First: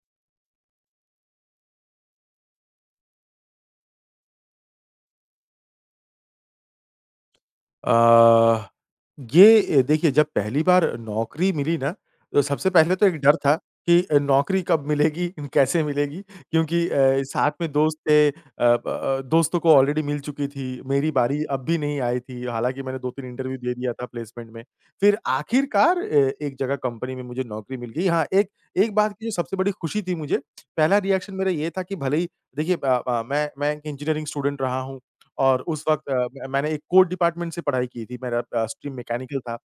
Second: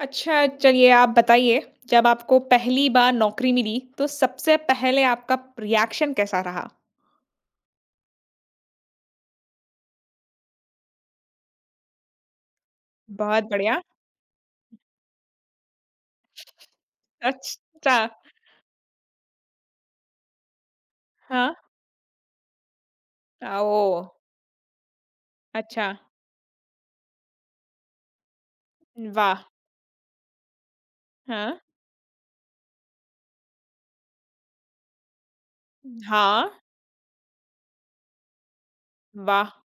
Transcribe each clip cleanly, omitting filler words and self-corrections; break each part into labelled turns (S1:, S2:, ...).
S1: अच्छा, चलिए आप बताइए, जब आपको पहली बार नौकरी मिली, तो सबसे पहले आपका रिएक्शन कैसा रहा?
S2: अ, ये देखिए जब पहली बार नौकरी मिली ना, तो सबसे पहले तो एक डर
S1: बहुत
S2: था
S1: बढ़िया।
S2: कि नौकरी कब मिलेगी, कैसे मिलेगी? क्योंकि साथ में
S1: अच्छा,
S2: दोस्त थे ब दोस्तों को ऑलरेडी मिल चुकी थी, मेरी बारी
S1: हाँ।
S2: अब भी नहीं आई थी, हालाँकि मैंने 2-3 इंटरव्यू दे दिया था
S1: ओह!
S2: प्लेसमेंट में। फिर
S1: अच्छा,
S2: आखिरकार एक जगह कंपनी में मुझे नौकरी मिल गई। हाँ, एक एक बात की जो
S1: वाह!
S2: सबसे बड़ी खुशी थी मुझे, पहला रिएक्शन मेरा
S1: हाँ,
S2: ये था कि भले ही देखिए मैं एक इंजीनियरिंग स्टूडेंट रहा हूँ। और उस वक़्त अ, म
S1: हाँ,
S2: मैंने एक कोर डिपार्टमेंट से पढ़ाई की थी, मेरा स्ट्रीम मैकेनिकल
S1: वाह!
S2: था।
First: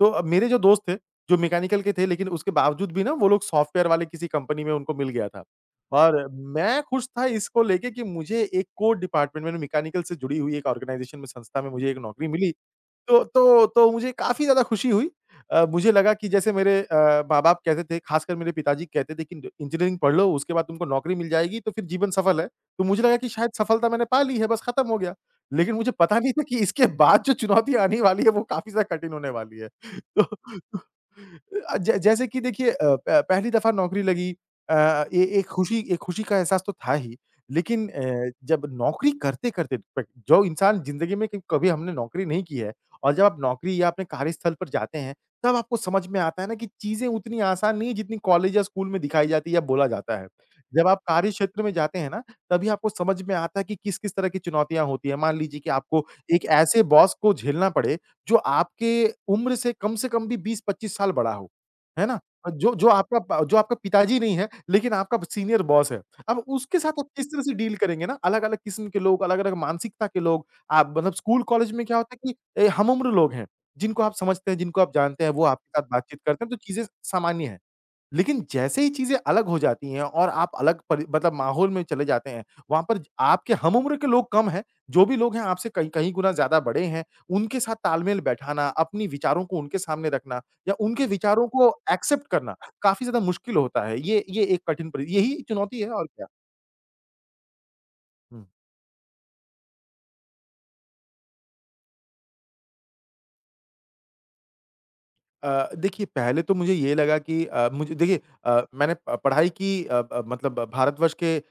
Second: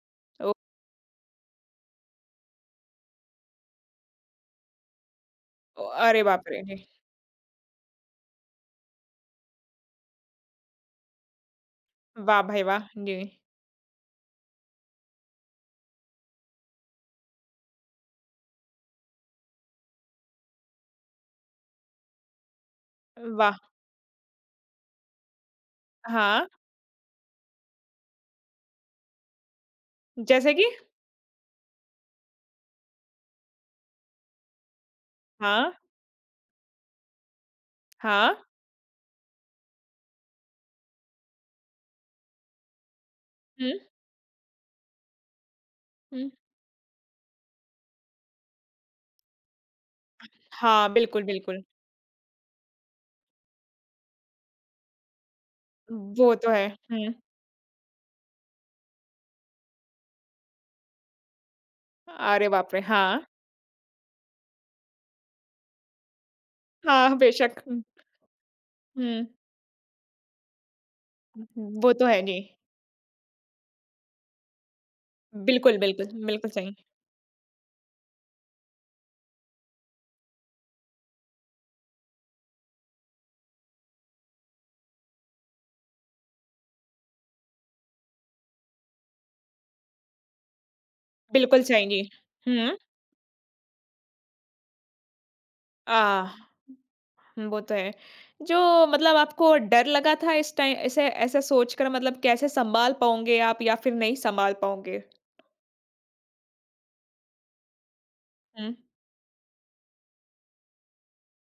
S2: तो मेरे
S1: ओ
S2: जो दोस्त थे, जो मैकेनिकल के थे लेकिन उसके बावजूद भी ना वो लोग सॉफ्टवेयर वाले किसी कंपनी में उनको मिल गया था।
S1: ओ, अरे
S2: और
S1: बाप रे! जी,
S2: मैं खुश था इसको लेके कि मुझे एक कोर डिपार्टमेंट में मैकेनिकल से जुड़ी हुई एक ऑर्गनाइज़ेशन में संस्था में मुझे एक नौकरी
S1: वाह
S2: मिली।
S1: भाई वाह! जी,
S2: तो मुझे काफ़ी ज़्यादा खुशी हुई। मुझे लगा कि जैसे मेरे माँ-बाप कहते थे, ख़ासकर मेरे पिताजी कहते थे कि ड इंजीनियरिंग पढ़ लो, उसके बाद तुमको नौकरी मिल जाएगी, तो फिर जीवन सफल है। तो मुझे लगा कि शायद
S1: वाह!
S2: सफलता मैंने पा ली है, बस ख़त्म हो गया। लेकिन मुझे पता नहीं था
S1: हाँ,
S2: कि इसके बाद जो चुनौतियाँ आने वाली है, वो काफ़ी ज़्यादा कठिन होने वाली है।
S1: जैसे कि?
S2: अ, जै जैसे कि देखिए अ, प पहली दफ़ा नौकरी लगी अ, ए
S1: हाँ,
S2: एक खुशी का एहसास तो था ही। लेकिन
S1: हाँ,
S2: जब नौकरी करते-करते प जो इंसान ज़िंदगी में क कभी हमने नौकरी नहीं की है और जब आप
S1: हुँ,
S2: नौकरी या अपने कार्यस्थल पर जाते हैं, तब आपको समझ में
S1: हुँ,
S2: आता है ना कि चीज़ें उतनी आसान नहीं है जितनी कॉलेज या स्कूल में दिखाई जाती है या बोला जाता है। जब
S1: हाँ,
S2: आप
S1: बिल्कुल,
S2: कार्य क्षेत्र
S1: बिल्कुल।
S2: में जाते हैं ना, तभी आपको समझ में आता है कि किस-किस तरह की चुनौतियाँ होती हैं। मान लीजिए कि आपको
S1: वो
S2: एक
S1: तो है।
S2: ऐसे
S1: हुँ,
S2: बॉस को झेलना पड़े, जो आपके उम्र से कम भी 20-25 साल बड़ा हो, है ना?
S1: अरे
S2: अ, जो
S1: बाप रे!
S2: जो आपका
S1: हाँ,
S2: प जो आपका पिताजी नहीं है, लेकिन आपका सीनियर बॉस है। अब उसके साथ आप
S1: हाँ,
S2: किस तरह से
S1: बेशक।
S2: डील करेंगे ना, अलग-अलग किस्म के लोग,
S1: हुँ,
S2: अलग-अलग मानसिकता के लोग, आप मतलब स्कूल,
S1: हुँ,
S2: कॉलेज में
S1: वो
S2: क्या
S1: तो
S2: होता
S1: है।
S2: है
S1: जी।
S2: ए, हम उम्र लोग हैं, जिनको आप समझते हैं, जिनको आप जानते हैं, वो
S1: बिल्कुल,
S2: आपके साथ
S1: बिल्कुल,
S2: बातचीत करते हैं,
S1: बिल्कुल
S2: तो
S1: सही।
S2: चीज़ें सामान्य हैं। लेकिन जैसे ही चीज़ें अलग हो जाती हैं और आप अलग परि मतलब माहौल में चले जाते हैं, वहाँ पर ज आपके हम उम्र के लोग कम हैं, जो भी लोग हैं आपसे कई कई गुना ज़्यादा बड़े हैं, उनके साथ तालमेल बैठाना, अपनी विचारों को उनके सामने रखना या उनके विचारों
S1: बिल्कुल
S2: को
S1: सही, जी।
S2: एक्सेप्ट करना,
S1: हुँ,
S2: काफ़ी ज़्यादा मुश्किल होता है। ये एक कठिन परि यही चुनौती है और क्या।
S1: आह! वो तो है।
S2: हुँ।
S1: जो मतलब आपको डर लगा था इस टाइ ऐसे ऐसे सोचकर मतलब कैसे सँभाल पाओगे आप या फिर नहीं सँभाल पाओगे?
S2: अ, देखिए पहले तो मुझे ये लगा कि अ, मुझे देखिए अ,
S1: हुँ,
S2: मैंने प पढ़ाई की अ, ब मतलब भारतवर्ष के अ,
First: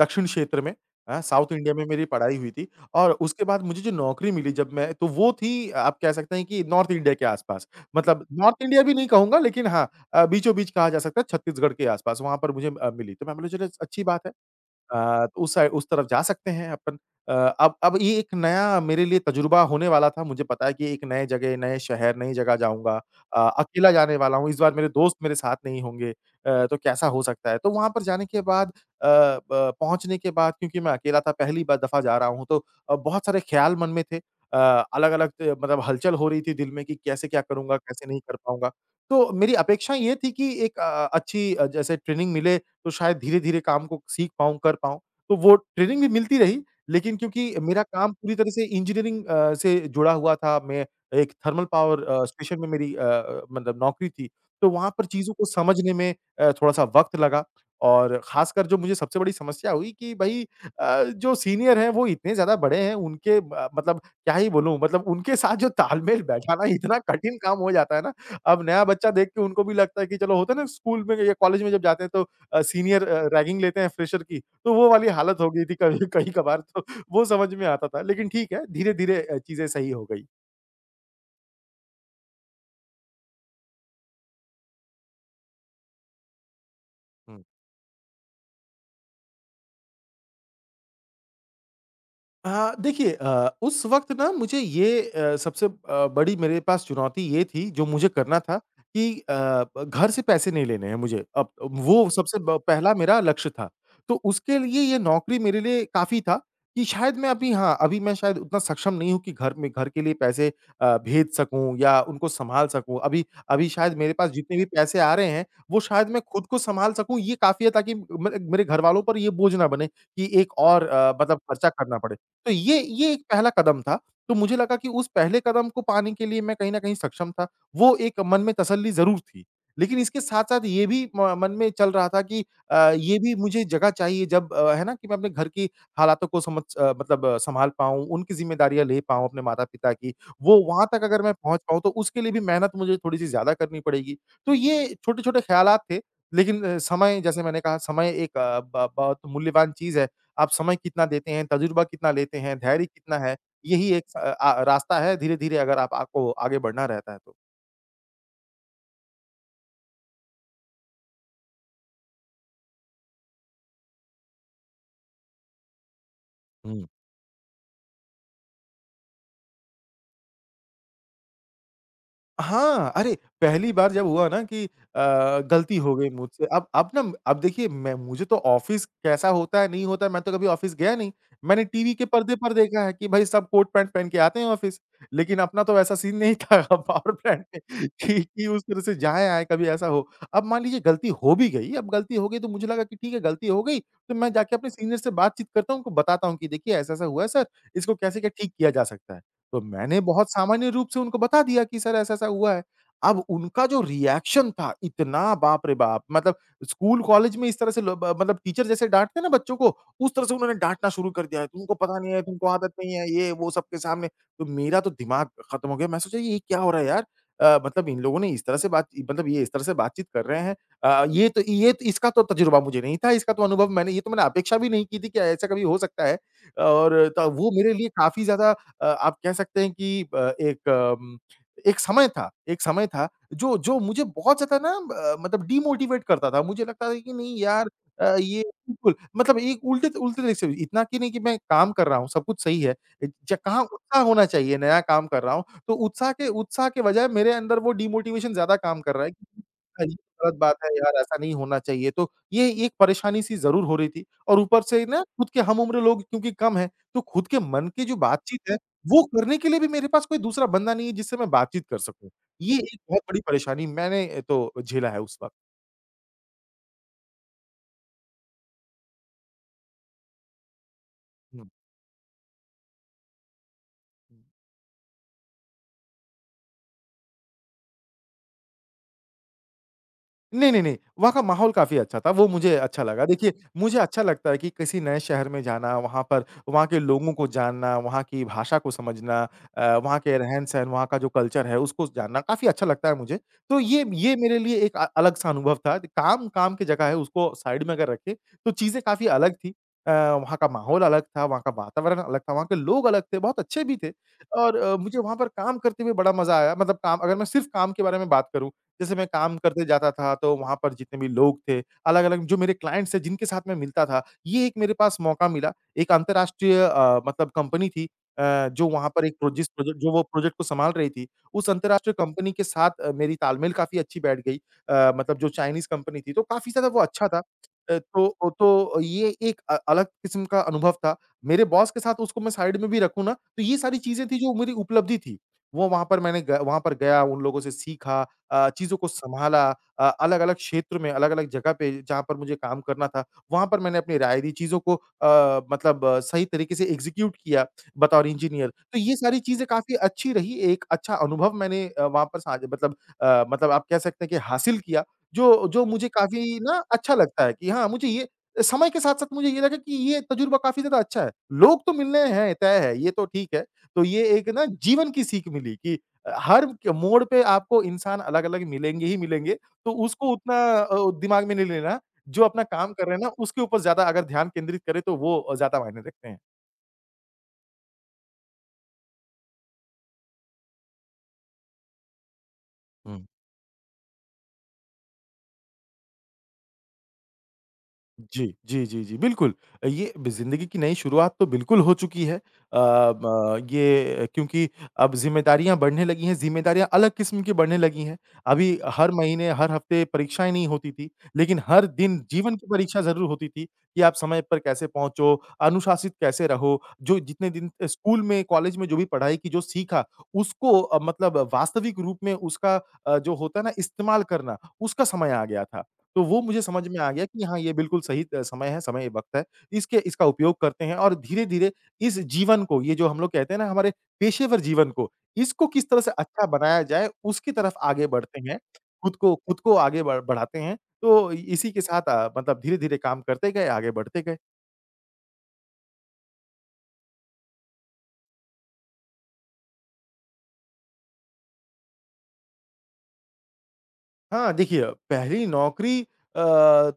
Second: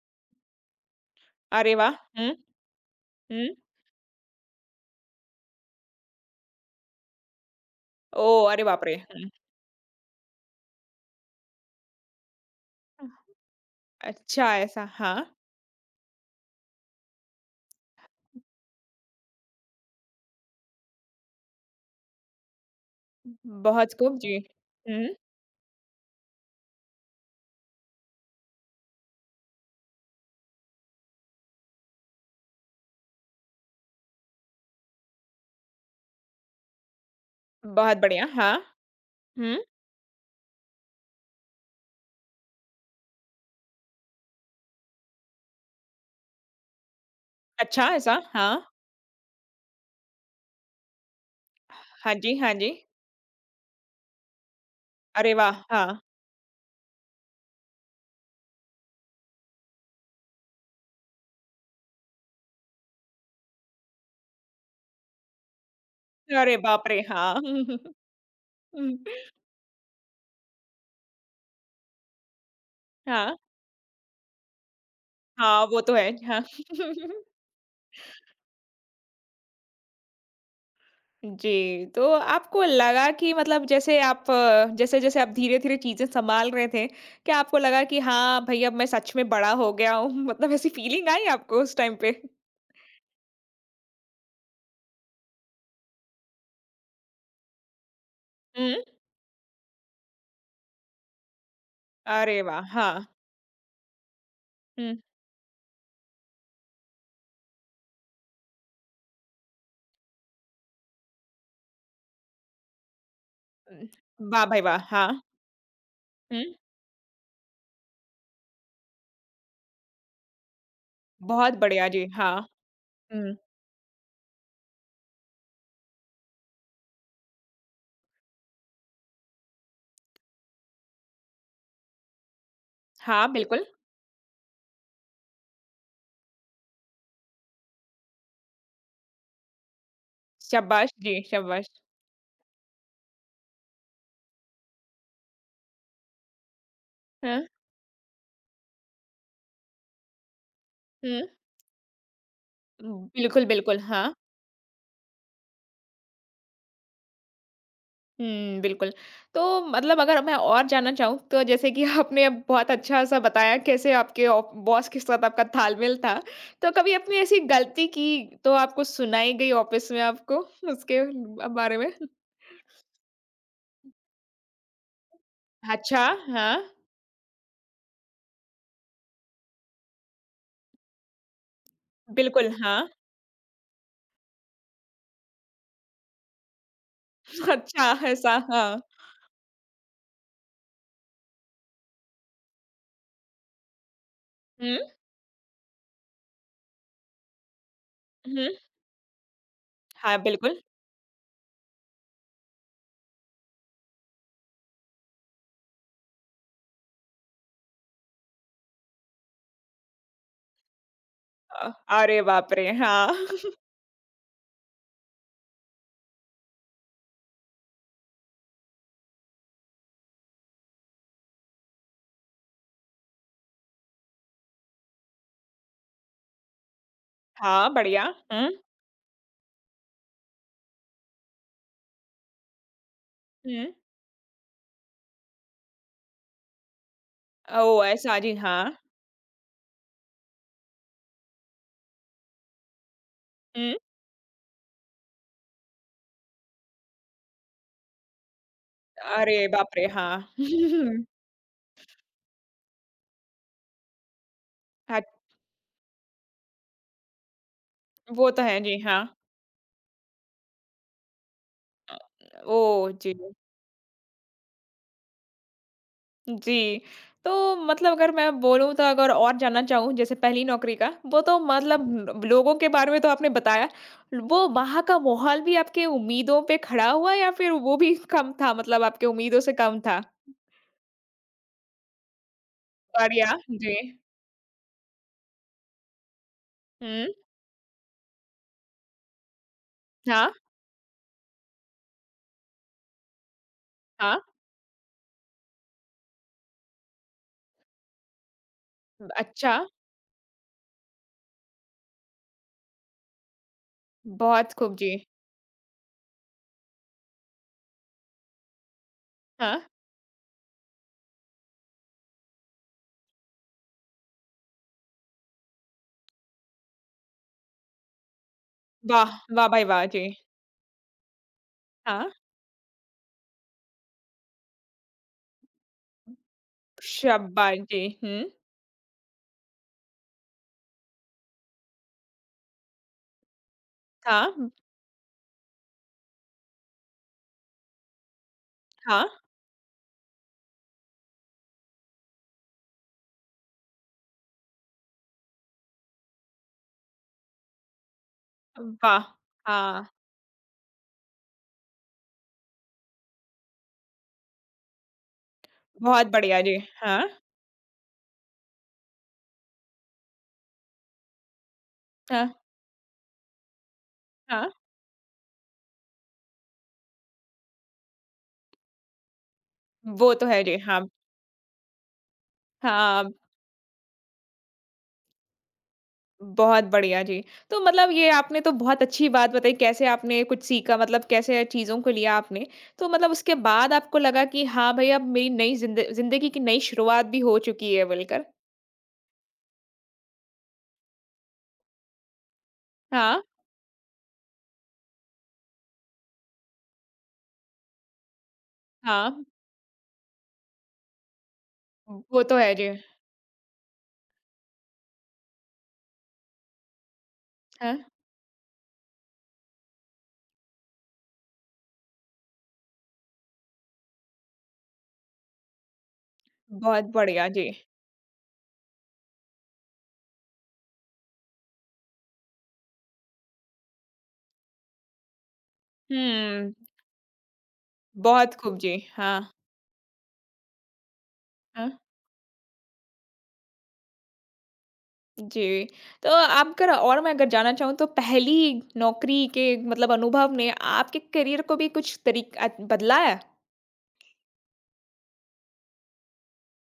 S2: दक्षिण क्षेत्र में हाँ, साउथ इंडिया
S1: अरे
S2: में
S1: वाह!
S2: मेरी
S1: हुँ,
S2: पढ़ाई हुई थी और उसके
S1: हुँ।
S2: बाद मुझे जो नौकरी मिली जब मैं तो वो थी आप कह सकते हैं कि नॉर्थ इंडिया के आस-पास। मतलब
S1: ओह!
S2: नॉर्थ
S1: अरे
S2: इंडिया
S1: बाप
S2: भी
S1: रे!
S2: नहीं कहूँगा लेकिन हाँ अ, बीचों-बीच कहा जा सकता है छत्तीसगढ़ के आस-पास वहाँ पर मुझे अ,
S1: हुँ,
S2: मिली। तो मैं बोला चलो अच्छी बात है।
S1: अच्छा ऐसा हाँ।
S2: अ, तो उस साइ उस तरफ जा सकते हैं अपन। अ, अब ये एक नया मेरे लिए तजुर्बा होने वाला था। मुझे पता है कि एक नए जगह, नए शहर, नई जगह जाऊँगा। अ, अकेला
S1: बहुत
S2: जाने
S1: खूब,
S2: वाला
S1: जी।
S2: हूँ, इस बार मेरे
S1: हुँ,
S2: दोस्त मेरे साथ नहीं होंगे। अ, तो कैसा हो सकता है? तो वहाँ पर जाने के बाद अ, ब पहुँचने के बाद क्योंकि मैं अकेला था, पहली बार दफ़ा जा रहा हूँ, तो अ, बहुत सारे ख़्याल मन में थे। अ, अलग-अलग त मतलब हलचल हो रही थी दिल में कि कैसे क्या करूँगा,
S1: बहुत
S2: कैसे नहीं
S1: बढ़िया,
S2: कर
S1: हाँ।
S2: पाऊँगा। तो मेरी
S1: हुँ,
S2: अपेक्षा ये थी कि एक अ, अच्छी अ, जैसे ट्रेनिंग मिले तो शायद धीरे-धीरे काम को सीख पाऊँ, कर पाऊँ। तो वो ट्रेनिंग भी मिलती रही, लेकिन क्योंकि मेरा
S1: अच्छा
S2: काम
S1: ऐसा
S2: पूरी तरह
S1: हाँ।
S2: से इंजीनियरिंग अ, से जुड़ा हुआ था, मैं एक थर्मल पावर
S1: हाँ
S2: अ,
S1: जी, हाँ
S2: स्टेशन में
S1: जी।
S2: मेरी अ अ, मतलब नौकरी थी, तो वहाँ पर चीज़ों
S1: अरे
S2: को
S1: वाह!
S2: समझने
S1: हाँ।
S2: में अ, थोड़ा-सा वक़्त लगा और ख़ासकर जो मुझे सबसे बड़ी समस्या हुई कि भई अ, जो सीनियर हैं, वो इतने ज़्यादा बड़े हैं, उनके ब मतलब क्या ही बोलूँ, मतलब उनके साथ जो तालमेल
S1: अरे
S2: बैठाना
S1: बाप
S2: इतना
S1: रे! हाँ।
S2: कठिन काम
S1: हुँ,
S2: हो
S1: हुँ,
S2: जाता है ना, अब नया
S1: हुँ, हुँ,
S2: बच्चा देख के उनको भी लगता है कि चलो होता है ना स्कूल में या कॉलेज में जब जाते हैं तो अ, सीनियर अ,
S1: हाँ।
S2: रैगिंग लेते हैं फ्रेशर की, तो वो वाली हालत हो गई
S1: हाँ,
S2: थी
S1: वो तो
S2: कभी
S1: है। हाँ।
S2: कहीं-कभार तो वो समझ में आता था। लेकिन ठीक है, धीरे-धीरे अ, चीज़ें सही हो गई।
S1: जी, तो आपको लगा कि मतलब जैसे आप जैसे-जैसे आप धीरे-धीरे चीज़ें सँभाल रहे थे, क्या आपको लगा कि हाँ, भई अब मैं सच में बड़ा हो गया हूँ? मतलब ऐसी फीलिंग आई आपको उस टाइम पे?
S2: हाँ, देखिए उस वक़्त ना मुझे ये सबसे बड़ी मेरे पास चुनौती ये थी जो मुझे करना था
S1: हुँ।
S2: कि घर से पैसे नहीं लेने हैं मुझे। अब वो सबसे
S1: अरे
S2: ब
S1: वाह!
S2: पहला
S1: हाँ।
S2: मेरा लक्ष्य था। तो उसके लिए
S1: हुँ,
S2: ये नौकरी मेरे लिए काफ़ी था कि शायद मैं अभी हाँ, अभी मैं शायद उतना सक्षम नहीं हूँ कि घर के लिए पैसे भेज सकूँ या उनको सँभाल सकूँ। अभी अभी शायद मेरे
S1: हुँ।
S2: पास
S1: वाह
S2: जितने
S1: भाई
S2: भी
S1: वाह!
S2: पैसे आ
S1: हाँ।
S2: रहे हैं, वो शायद मैं
S1: हुँ,
S2: खुद को सँभाल सकूँ ये काफ़ी है ताकि मेरे मेरे घरवालों पर ये बोझ ना बने कि एक और मतलब
S1: बहुत
S2: खर्चा
S1: बढ़िया
S2: करना
S1: जी,
S2: पड़े।
S1: हाँ।
S2: तो ये एक
S1: हुँ,
S2: पहला कदम था, तो मुझे लगा कि उस पहले कदम को पाने के लिए मैं कहीं न कहीं सक्षम था। वो एक मन में तसल्ली ज़रूर थी। लेकिन इसके साथ-साथ ये भी म मन में चल रहा था कि ये
S1: हाँ,
S2: भी मुझे
S1: बिल्कुल।
S2: जगह चाहिए जब है ना कि मैं अपने घर की हालातों को मतलब सँभाल पाऊँ, उनकी ज़िम्मेदारियाँ ले पाऊँ अपने माता-पिता की। वो वहाँ
S1: शाबाश!
S2: तक
S1: जी,
S2: अगर मैं पहुँच
S1: शाबाश!
S2: पाऊँ तो उसके लिए भी मेहनत मुझे थोड़ी-सी ज़्यादा करनी पड़ेगी। तो ये छोटे-छोटे ख़्यालात थे, लेकिन समय
S1: हाँ,
S2: जैसे मैंने कहा समय एक अ, ब बहुत मूल्यवान चीज़ है। आप समय कितना देते
S1: हुँ।
S2: हैं, तजुर्बा कितना लेते हैं, धैर्य कितना है,
S1: बिल्कुल, बिल्कुल,
S2: यही एक
S1: हाँ।
S2: रास्ता है धीरे-धीरे अगर आप आपको आगे बढ़ना रहता है तो।
S1: हुँ, बिल्कुल। तो मतलब अगर मैं और जानना चाहूँ तो जैसे कि आपने अब बहुत अच्छा-सा बताया कैसे आपके ऑ बॉस के साथ आपका तालमेल था। तो
S2: हुँ।
S1: कभी आपने ऐसी गलती की तो आपको सुनाई गई ऑफ़िस में आपको उसके बारे में?
S2: हाँ, अरे! पहली बार जब हुआ ना कि गलती हो
S1: अच्छा,
S2: गई मुझसे,
S1: हाँ।
S2: अब ना अब देखिए मैं मुझे तो ऑफ़िस कैसा होता है, नहीं होता है, मैं तो कभी ऑफ़िस गया नहीं। मैंने टीवी के पर्दे
S1: बिल्कुल,
S2: पर
S1: हाँ।
S2: देखा है कि भाई सब कोट पैंट पहन के आते हैं ऑफ़िस, लेकिन अपना तो वैसा सीन नहीं था पावर प्लांट
S1: अच्छा
S2: में कि
S1: ऐसा,
S2: उस तरह
S1: हाँ।
S2: से जाएँ आएँ कभी ऐसा हो। अब मान लीजिए गलती हो भी गई, अब गलती हो गई तो मुझे लगा कि ठीक है गलती हो गई, तो मैं जाके अपने
S1: हुँ,
S2: सीनियर से बातचीत करता हूँ, उनको बताता हूँ कि देखिए ऐसा-ऐसा हुआ है सर, इसको कैसे क्या
S1: हुँ।
S2: ठीक किया जा सकता है। तो मैंने
S1: हाँ,
S2: बहुत
S1: बिल्कुल।
S2: सामान्य रूप से उनको बता दिया कि सर ऐसा-ऐसा हुआ है। अब उनका जो रिएक्शन था इतना बाप रे बाप! मतलब स्कूल कॉलेज में इस तरह से लो ब मतलब टीचर जैसे डाँटते हैं ना बच्चों को, उस तरह से उन्होंने डाँटना शुरू कर दिया है।
S1: अ,
S2: तुमको पता नहीं
S1: अरे
S2: है, तुमको
S1: बाप रे!
S2: आदत नहीं
S1: हाँ।
S2: है, ये वो सबके सामने। तो मेरा तो दिमाग खत्म हो गया। मैं सोचा ये क्या हो रहा है यार? मतलब इन लोगों ने इस तरह से बात मतलब ये इस तरह से बातचीत कर रहे हैं। ये तो इसका तो तजुर्बा मुझे नहीं था, इसका तो अनुभव मैंने ये तो मैंने अपेक्षा भी नहीं की थी कि ऐसा कभी हो सकता है। और त वो
S1: हाँ,
S2: मेरे लिए
S1: बढ़िया।
S2: काफ़ी ज़्यादा
S1: हुँ,
S2: आप कह सकते हैं कि एक समय था जो
S1: हुँ।
S2: जो मुझे बहुत ज़्यादा ना मतलब डीमोटिवेट करता था। मुझे लगता था कि नहीं यार
S1: ओह! ऐसा जी,
S2: ये
S1: हाँ।
S2: बिल्कुल मतलब एक उल्टे उल्टे तरीके से इतना कि नहीं कि मैं काम कर रहा हूँ, सब कुछ सही है। अ, ज कहाँ
S1: हुँ।
S2: उत्साह होना चाहिए, नया काम कर रहा हूँ, तो उत्साह के बजाय मेरे अंदर वो डीमोटिवेशन ज़्यादा काम कर रहा है
S1: अरे
S2: कि
S1: बाप रे!
S2: अरे!
S1: हाँ।
S2: गलत बात है यार, ऐसा नहीं होना चाहिए। तो ये एक परेशानी सी ज़रूर हो रही थी और ऊपर से ना
S1: हट
S2: खुद के हम उम्र लोग क्योंकि कम हैं, तो खुद के मन की जो
S1: वो तो
S2: बातचीत है
S1: है, जी, हाँ।
S2: वो करने के लिए भी मेरे पास कोई दूसरा बंदा नहीं है जिससे मैं बातचीत कर
S1: अ,
S2: सकूँ। ये एक
S1: ओह!
S2: बहुत
S1: जी,
S2: बड़ी परेशानी मैंने तो झेला है उस वक़्त।
S1: जी। तो मतलब अगर मैं बोलूँ तो अगर और जानना चाहूँ जैसे पहली नौकरी का, वो तो
S2: हुँ।
S1: मतलब न- लोगों के बारे में तो आपने बताया। वो वहाँ का माहौल भी आपके उम्मीदों पे खड़ा हुआ या फिर वो भी कम था मतलब आपके उम्मीदों से कम था?
S2: नहीं, नहीं, नहीं, वहाँ का माहौल काफ़ी अच्छा था, वो मुझे अच्छा लगा।
S1: बढ़िया,
S2: देखिए,
S1: जी।
S2: मुझे अच्छा लगता है कि किसी नए शहर में जाना, वहाँ पर वहाँ के
S1: हुँ,
S2: लोगों को जानना, वहाँ की भाषा को समझना, वहाँ के
S1: हाँ,
S2: रहन-सहन, वहाँ का जो कल्चर है, उसको जानना काफ़ी अच्छा लगता है मुझे। तो ये
S1: हाँ।
S2: मेरे लिए एक अलग-सा अनुभव था। काम काम की जगह है, उसको साइड में अगर रखें, तो चीज़ें काफ़ी अलग थी।
S1: अच्छा,
S2: वहाँ का माहौल अलग था, वहाँ का वातावरण अलग था, वहाँ के लोग अलग थे, बहुत अच्छे भी थे
S1: बहुत
S2: और
S1: खूब, जी।
S2: मुझे वहाँ पर काम करते हुए बड़ा मज़ा आया। मतलब काम अगर मैं सिर्फ़ काम के बारे में बात करूँ जैसे मैं काम
S1: हाँ,
S2: करते जाता था, तो वहाँ पर जितने भी लोग थे, अलग-अलग जो मेरे क्लाइंट्स थे, जिनके साथ मैं मिलता था, ये एक मेरे पास मौका मिला। एक अंतर्राष्ट्रीय मतलब कंपनी थी, जो वहाँ पर
S1: वाह!
S2: एक प्रो जिस
S1: वाह भाई
S2: प्रोजेक्ट
S1: वाह!
S2: जो वो
S1: जी,
S2: प्रोजेक्ट को संभाल रही थी, उस अंतर्राष्ट्रीय
S1: हाँ।
S2: कंपनी के साथ मेरी तालमेल काफ़ी अच्छी बैठ गई। मतलब जो चाइनीज़ कंपनी थी, तो काफ़ी ज़्यादा वो अच्छा था।
S1: शाबाश! जी, हुँ,
S2: तो ये एक अलग किस्म का अनुभव था। मेरे बॉस के साथ उसको मैं साइड में भी रखूँ ना, तो ये सारी चीज़ें थी, जो
S1: हाँ,
S2: मेरी उपलब्धि थी। वो वहाँ पर गया, उन लोगों से सीखा, चीज़ों को
S1: हाँ,
S2: सँभाला, अलग-अलग क्षेत्र में, अलग-अलग जगह पे जहाँ पर मुझे काम करना था, वहाँ पर मैंने अपनी राय दी, चीज़ों को सही तरीके से एग्ज़ीक्यूट किया बतौर इंजीनियर। तो ये
S1: वाह!
S2: सारी चीज़ें काफ़ी
S1: हाँ,
S2: अच्छी रही, एक अच्छा अनुभव मैंने वहाँ पर साझ मतलब मतलब आप कह सकते हैं कि हासिल किया, जो जो मुझे
S1: बहुत
S2: काफ़ी
S1: बढ़िया, जी।
S2: ना अच्छा
S1: हाँ,
S2: लगता है कि हाँ, मुझे ये समय के साथ-साथ मुझे ये लगा कि ये तजुर्बा काफ़ी ज़्यादा अच्छा है। लोग तो मिलने हैं,
S1: हाँ।
S2: तय है, ये तो ठीक है। तो ये एक ना
S1: हाँ,
S2: जीवन की सीख मिली कि हर क मोड़ पे आपको इंसान अलग-अलग मिलेंगे ही मिलेंगे, तो उसको
S1: वो तो
S2: उतना
S1: है जी। हाँ,
S2: दिमाग में नहीं लेना, जो अपना काम कर रहे हैं
S1: हाँ,
S2: ना, उसके ऊपर ज़्यादा अगर ध्यान केंद्रित करें, तो वो ज़्यादा मायने रखते हैं।
S1: बहुत बढ़िया जी। तो मतलब ये आपने तो बहुत अच्छी बात बताई कैसे आपने कुछ सीखा मतलब कैसे चीज़ों को लिया आपने। तो
S2: हुँ।
S1: मतलब उसके बाद आपको लगा कि हाँ भाई अब मेरी नई ज़िंद ज़िंदगी की नई शुरुआत भी हो चुकी है बोलकर।
S2: जी, जी, जी, जी, बिल्कुल। ये ब ज़िंदगी की नई शुरुआत तो बिल्कुल हो चुकी है। अ,
S1: हाँ,
S2: ब ये क्योंकि अब ज़िम्मेदारियाँ बढ़ने लगी हैं, ज़िम्मेदारियाँ अलग किस्म की बढ़ने लगी हैं। अभी हर
S1: हाँ,
S2: महीने, हर हफ़्ते परीक्षाएँ नहीं होती थी, लेकिन हर दिन
S1: वो
S2: जीवन
S1: तो
S2: की
S1: है जी।
S2: परीक्षा ज़रूर होती थी कि आप समय पर कैसे पहुँचो, अनुशासित कैसे रहो। जो जितने दिन
S1: हाँ,
S2: स्कूल में, कॉलेज में जो भी पढ़ाई की, जो सीखा, उसको मतलब वास्तविक रूप में उसका जो होता है ना इस्तेमाल करना, उसका समय आ गया था। तो वो मुझे समझ में
S1: बहुत
S2: आ गया कि
S1: बढ़िया
S2: हाँ,
S1: जी।
S2: ये बिल्कुल सही त समय है, समय वक़्त है। इसके इसका उपयोग करते हैं और धीरे-धीरे इस जीवन को, ये जो हम लोग कहते हैं ना हमारे पेशेवर जीवन को, इसको किस तरह से अच्छा
S1: हुँ,
S2: बनाया जाए, उसकी तरफ आगे बढ़ते
S1: बहुत
S2: हैं।
S1: खूब जी।
S2: खुद को
S1: हाँ,
S2: खुद को आगे बढ़ बढ़ाते हैं। तो इसी के
S1: हाँ।
S2: साथ मतलब धीरे-धीरे काम करते गए, आगे बढ़ते गए।
S1: जी। तो आपका और मैं अगर जानना चाहूँ तो पहली नौकरी के मतलब अनुभव ने आपके करियर को भी कुछ तरीक बदला है?
S2: हाँ, देखिए पहली नौकरी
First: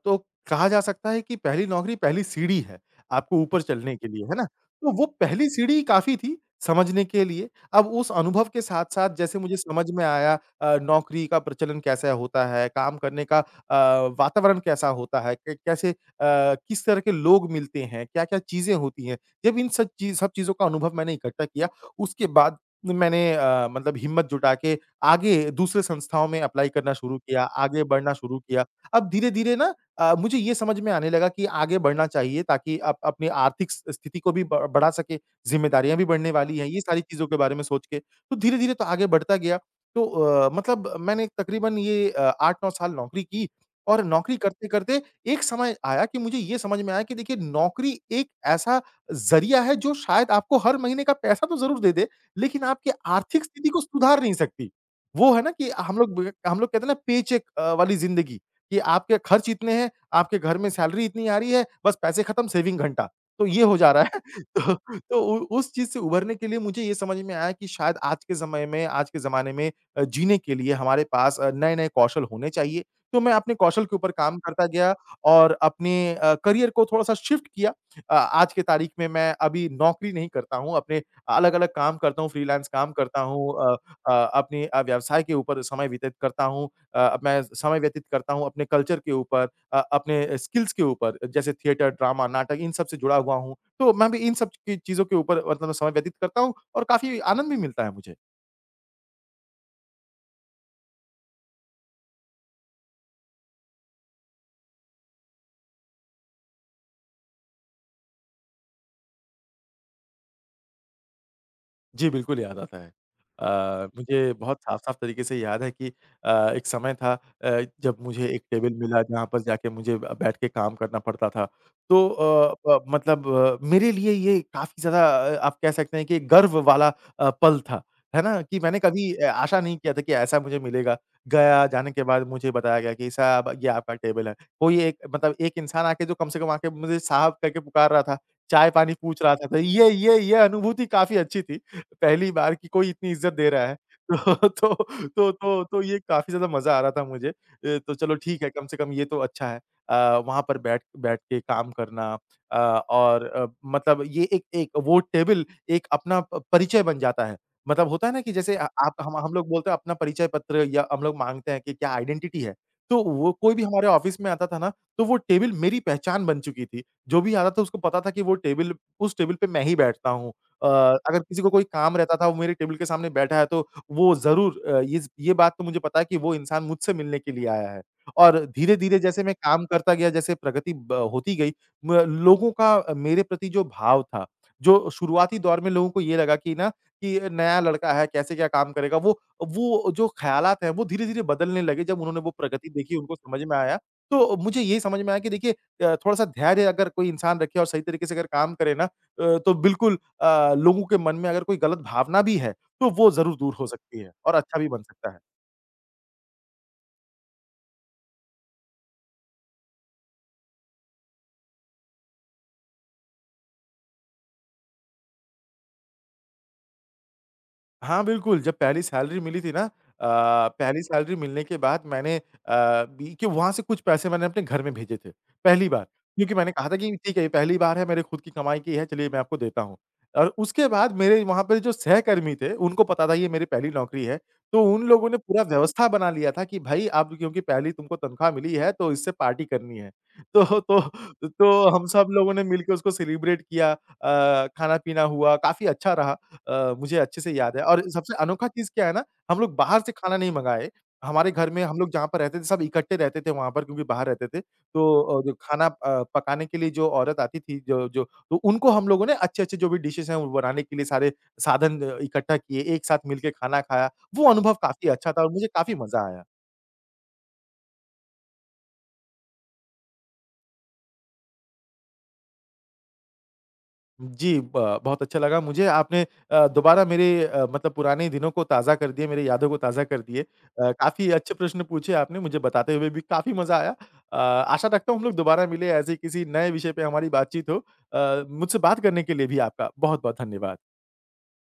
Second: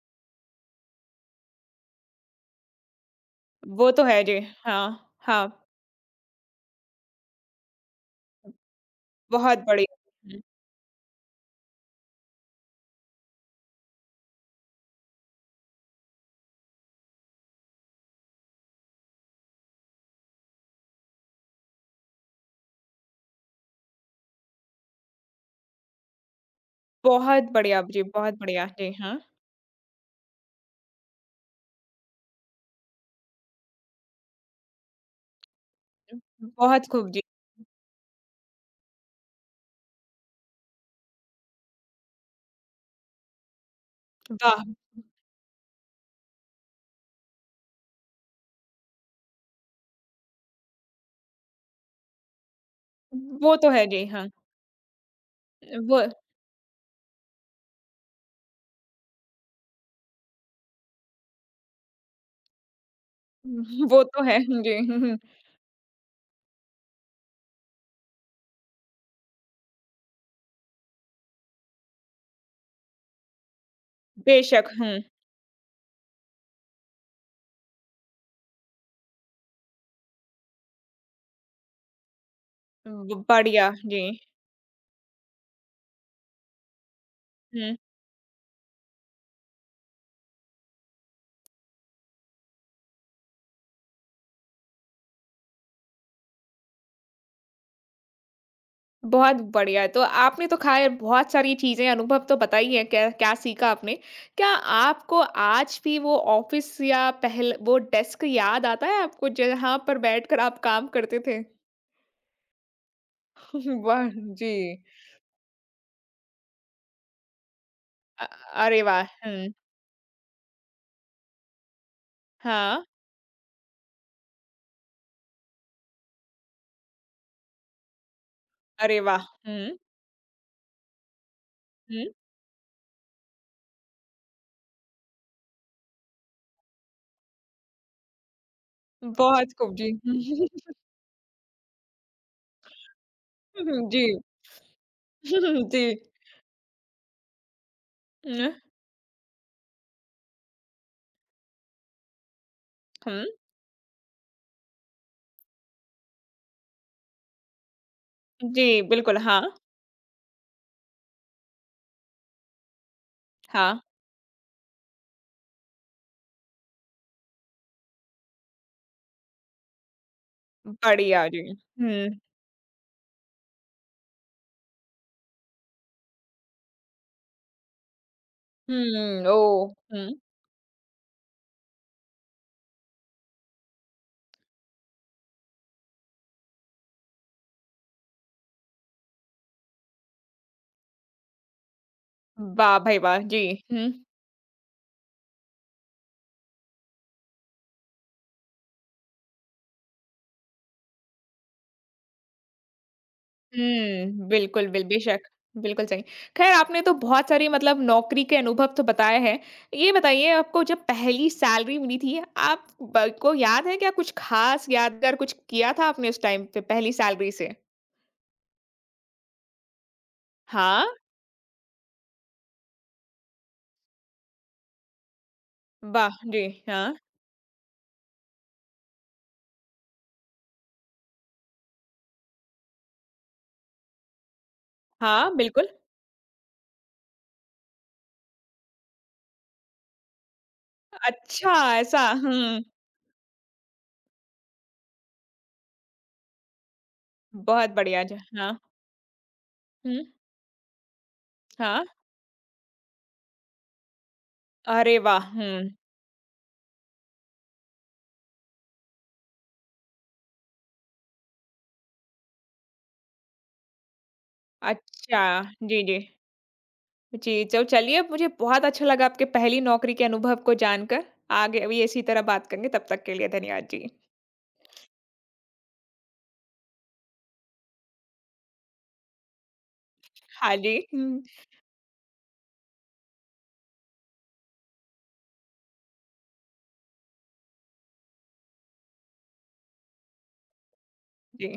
S2: तो कहा जा सकता है कि पहली नौकरी पहली सीढ़ी है, आपको ऊपर
S1: वो
S2: चलने
S1: तो
S2: के लिए,
S1: है
S2: है
S1: जी।
S2: ना? तो वो
S1: हाँ,
S2: पहली
S1: हाँ।
S2: सीढ़ी काफ़ी थी समझने के लिए। अब उस अनुभव के साथ-साथ जैसे मुझे
S1: बहुत
S2: समझ
S1: बढ़िया।
S2: में आया,
S1: हुँ,
S2: नौकरी का प्रचलन कैसा होता है, काम करने का वातावरण कैसा होता है, क कैसे किस तरह के लोग मिलते हैं, क्या-क्या चीज़ें होती हैं। जब इन सब चीज़ों का अनुभव मैंने इकट्ठा किया, उसके बाद मैंने मतलब हिम्मत जुटा के आगे दूसरे संस्थाओं में अप्लाई करना शुरू किया, आगे बढ़ना
S1: बहुत
S2: शुरू किया।
S1: बढ़िया। जी,
S2: अब
S1: हाँ।
S2: धीरे-धीरे ना मुझे ये समझ में आने लगा कि आगे बढ़ना चाहिए ताकि अप अपनी आर्थिक स स्थिति को भी ब बढ़ा सके, ज़िम्मेदारियाँ भी बढ़ने वाली हैं, ये
S1: बहुत
S2: सारी
S1: खूब जी।
S2: चीज़ों के बारे में सोच के। तो धीरे-धीरे तो आगे बढ़ता गया। तो मतलब मैंने तकरीबन ये 8-9 साल नौकरी की और नौकरी
S1: वाह!
S2: करते-करते एक समय आया कि मुझे ये समझ में आया कि देखिए नौकरी एक ऐसा ज़रिया है जो शायद आपको हर महीने का पैसा तो ज़रूर दे दे, लेकिन आपकी आर्थिक
S1: वो
S2: स्थिति
S1: तो
S2: को
S1: है जी,
S2: सुधार
S1: हाँ।
S2: नहीं सकती। वो है ना कि
S1: वो
S2: हम लोग कहते हैं ना पेचेक वाली ज़िंदगी कि आपके खर्च इतने हैं, आपके घर में सैलरी इतनी आ रही है, बस पैसे खत्म सेविंग घंटा। तो ये हो जा
S1: वो
S2: रहा है।
S1: तो है
S2: तो
S1: जी। हुँ, हुँ।
S2: तो उ उस चीज़ से उभरने के लिए मुझे ये समझ में आया कि शायद आज के समय में, आज के ज़माने में जीने के लिए हमारे पास नए-नए कौशल होने चाहिए। तो मैं अपने कौशल के ऊपर काम करता
S1: बेशक,
S2: गया
S1: हुँ।
S2: और अपने करियर को थोड़ा-सा शिफ्ट किया। आज की तारीख में मैं अभी नौकरी नहीं करता हूँ, अपने अलग-अलग काम करता हूँ, फ्रीलांस काम करता हूँ,
S1: बढ़िया जी।
S2: अपनी व्यवसाय के ऊपर समय व्यतीत करता हूँ। अब मैं
S1: हुँ।
S2: समय व्यतीत करता हूँ अपने कल्चर के ऊपर, अपने स्किल्स के ऊपर जैसे थिएटर, ड्रामा, नाटक इन सब से जुड़ा हुआ हूँ। तो मैं भी इन सब की चीज़ों के ऊपर मतलब समय व्यतीत करता हूँ और काफ़ी आनंद भी मिलता है मुझे।
S1: बहुत बढ़िया। तो आपने तो ख़ैर बहुत सारी चीज़ें अनुभव तो बताई हैं, क्या क्या सीखा आपने। क्या आपको आज भी वो ऑफ़िस या पहल वो डेस्क याद आता है आपको जहाँ पर बैठकर आप काम करते थे?
S2: जी, बिल्कुल याद आता है। अ,
S1: वाह!
S2: मुझे
S1: जी।
S2: बहुत साफ-साफ तरीके से याद है कि एक समय था, जब
S1: अ,
S2: मुझे एक टेबल
S1: अरे
S2: मिला
S1: वाह!
S2: जहाँ पर
S1: हुँ।
S2: जाके मुझे बैठ के काम करना पड़ता था। तो अ, ब
S1: हाँ,
S2: मतलब मेरे लिए ये काफ़ी ज़्यादा आप कह सकते हैं कि गर्व वाला पल था, है ना? कि मैंने
S1: अरे
S2: कभी
S1: वाह!
S2: आशा नहीं
S1: हुँ,
S2: किया था कि ऐसा मुझे मिलेगा। गया, जाने के
S1: हुँ।
S2: बाद मुझे बताया गया कि साहब ये आपका टेबल है। कोई एक मतलब एक इंसान आके जो कम से कम आके मुझे साहब करके पुकार रहा था, चाय-पानी पूछ रहा था,
S1: बहुत
S2: तो
S1: खूब,
S2: ये
S1: जी।
S2: ये ये अनुभूति काफ़ी अच्छी थी। पहली बार कि कोई इतनी इज़्ज़त दे रहा है।
S1: जी।
S2: तो तो तो तो तो
S1: जी।
S2: ये काफ़ी ज़्यादा मज़ा आ रहा था मुझे। तो चलो ठीक है,
S1: हुँ,
S2: कम से कम ये तो अच्छा है। वहाँ पर बैठ बैठ के काम करना, अ, और
S1: हुँ।
S2: अ, मतलब ये एक एक वो टेबल एक अपना प परिचय बन जाता है। मतलब होता है ना कि जैसे
S1: जी,
S2: आप हम
S1: बिल्कुल,
S2: हम
S1: हाँ,
S2: लोग बोलते हैं अपना परिचय पत्र या हम लोग माँगते हैं कि क्या आइडेंटिटी है। तो वो कोई भी
S1: हाँ।
S2: हमारे ऑफ़िस में आता था ना, तो वो टेबल मेरी पहचान बन चुकी थी। जो भी आता था उसको पता था कि वो टेबल उस टेबल पे मैं ही बैठता हूँ। अ, अगर
S1: बढ़िया,
S2: किसी
S1: जी।
S2: को कोई काम
S1: हुँ,
S2: रहता था, वो मेरे टेबल के सामने बैठा है, तो वो ज़रूर ये बात तो मुझे पता है कि वो इंसान मुझसे मिलने के लिए आया है। और धीरे-धीरे जैसे
S1: हुँ,
S2: मैं काम
S1: ओह!
S2: करता गया,
S1: हुँ।
S2: जैसे प्रगति ब होती गई, म लोगों का मेरे प्रति जो भाव था, जो शुरुआती दौर में लोगों को ये लगा कि ना कि नया लड़का है, कैसे क्या काम करेगा, वो जो ख़्यालात हैं, वो धीरे-धीरे बदलने लगे। जब उन्होंने वो प्रगति
S1: वाह
S2: देखी,
S1: भाई
S2: उनको
S1: वाह!
S2: समझ
S1: जी,
S2: में आया,
S1: हुँ।
S2: तो मुझे ये समझ में आया कि देखिए थोड़ा-सा धैर्य अगर कोई इंसान रखे और सही तरीके से अगर काम करे ना, तो बिल्कुल लोगों के मन में अगर कोई गलत भावना भी है, तो वो ज़रूर दूर हो सकती है
S1: हुँ,
S2: और अच्छा भी
S1: बिल्कुल,
S2: बन
S1: बिल
S2: सकता है।
S1: बेशक, बिल्कुल सही। ख़ैर आपने तो बहुत सारी मतलब नौकरी के अनुभव तो बताए हैं। ये बताइए आपको जब पहली सैलरी मिली थी आप ब को याद है क्या कुछ ख़ास यादगार कुछ किया था आपने उस टाइम पे पहली सैलरी से?
S2: हाँ, बिल्कुल, जब पहली सैलरी मिली थी ना, पहली
S1: हाँ,
S2: सैलरी मिलने के बाद मैंने अ, बी के वहाँ से कुछ पैसे मैंने अपने घर में भेजे थे, पहली बार।
S1: वाह!
S2: क्योंकि
S1: जी,
S2: मैंने कहा था
S1: हाँ।
S2: कि ठीक है, ये पहली बार है, मेरे खुद की कमाई की है, चलिए मैं आपको देता हूँ। और उसके बाद मेरे वहाँ पे जो सहकर्मी थे, उनको पता था ये मेरी पहली नौकरी है, तो उन लोगों ने
S1: हाँ,
S2: पूरा
S1: बिल्कुल।
S2: व्यवस्था बना लिया था कि भाई अब क्योंकि पहली तुमको तनख्वाह मिली है, तो इससे पार्टी करनी है। तो तो
S1: अच्छा
S2: तो हम सब
S1: ऐसा
S2: लोगों ने
S1: हुँ,
S2: मिलके उसको सेलिब्रेट किया, खाना-पीना हुआ, काफ़ी अच्छा रहा। मुझे अच्छे से याद है
S1: बहुत
S2: और
S1: बढ़िया।
S2: सबसे
S1: ज
S2: अनोखा
S1: हाँ,
S2: चीज़ क्या है ना, हम लोग बाहर से
S1: हुँ,
S2: खाना नहीं मँगाए। हमारे घर में हम
S1: हाँ।
S2: लोग जहाँ पर रहते थे सब इकट्ठे रहते थे वहाँ पर क्योंकि बाहर रहते थे।
S1: अरे
S2: तो
S1: वाह!
S2: जो खाना
S1: हुँ,
S2: पकाने के लिए जो औरत आती थी जो जो तो उनको हम लोगों ने अच्छे-अच्छे जो भी डिशेज़ हैं वो बनाने के लिए सारे साधन इकट्ठा किए, एक साथ मिलके खाना खाया। वो अनुभव काफ़ी अच्छा था
S1: अच्छा।
S2: और मुझे काफ़ी
S1: जी, जी।
S2: मज़ा आया।
S1: जी, तो चलिए मुझे बहुत अच्छा लगा आपके पहली नौकरी के अनुभव को जानकर। आगे भी इसी तरह बात करेंगे, तब तक के लिए धन्यवाद जी।
S2: जी, ब बहुत अच्छा लगा मुझे आपने दोबारा मेरे मतलब पुराने दिनों को ताज़ा कर दिए, मेरी यादों को ताज़ा कर दिए।
S1: हाँ जी,
S2: काफ़ी
S1: हुँ,
S2: अच्छे प्रश्न पूछे आपने, मुझे बताते हुए भी काफ़ी मज़ा आया। अ, आशा रखता हूँ हम लोग दोबारा मिले, ऐसे किसी नए विषय पे हमारी बातचीत हो। मुझसे बात करने के लिए भी आपका बहुत-बहुत धन्यवाद।
S1: जी।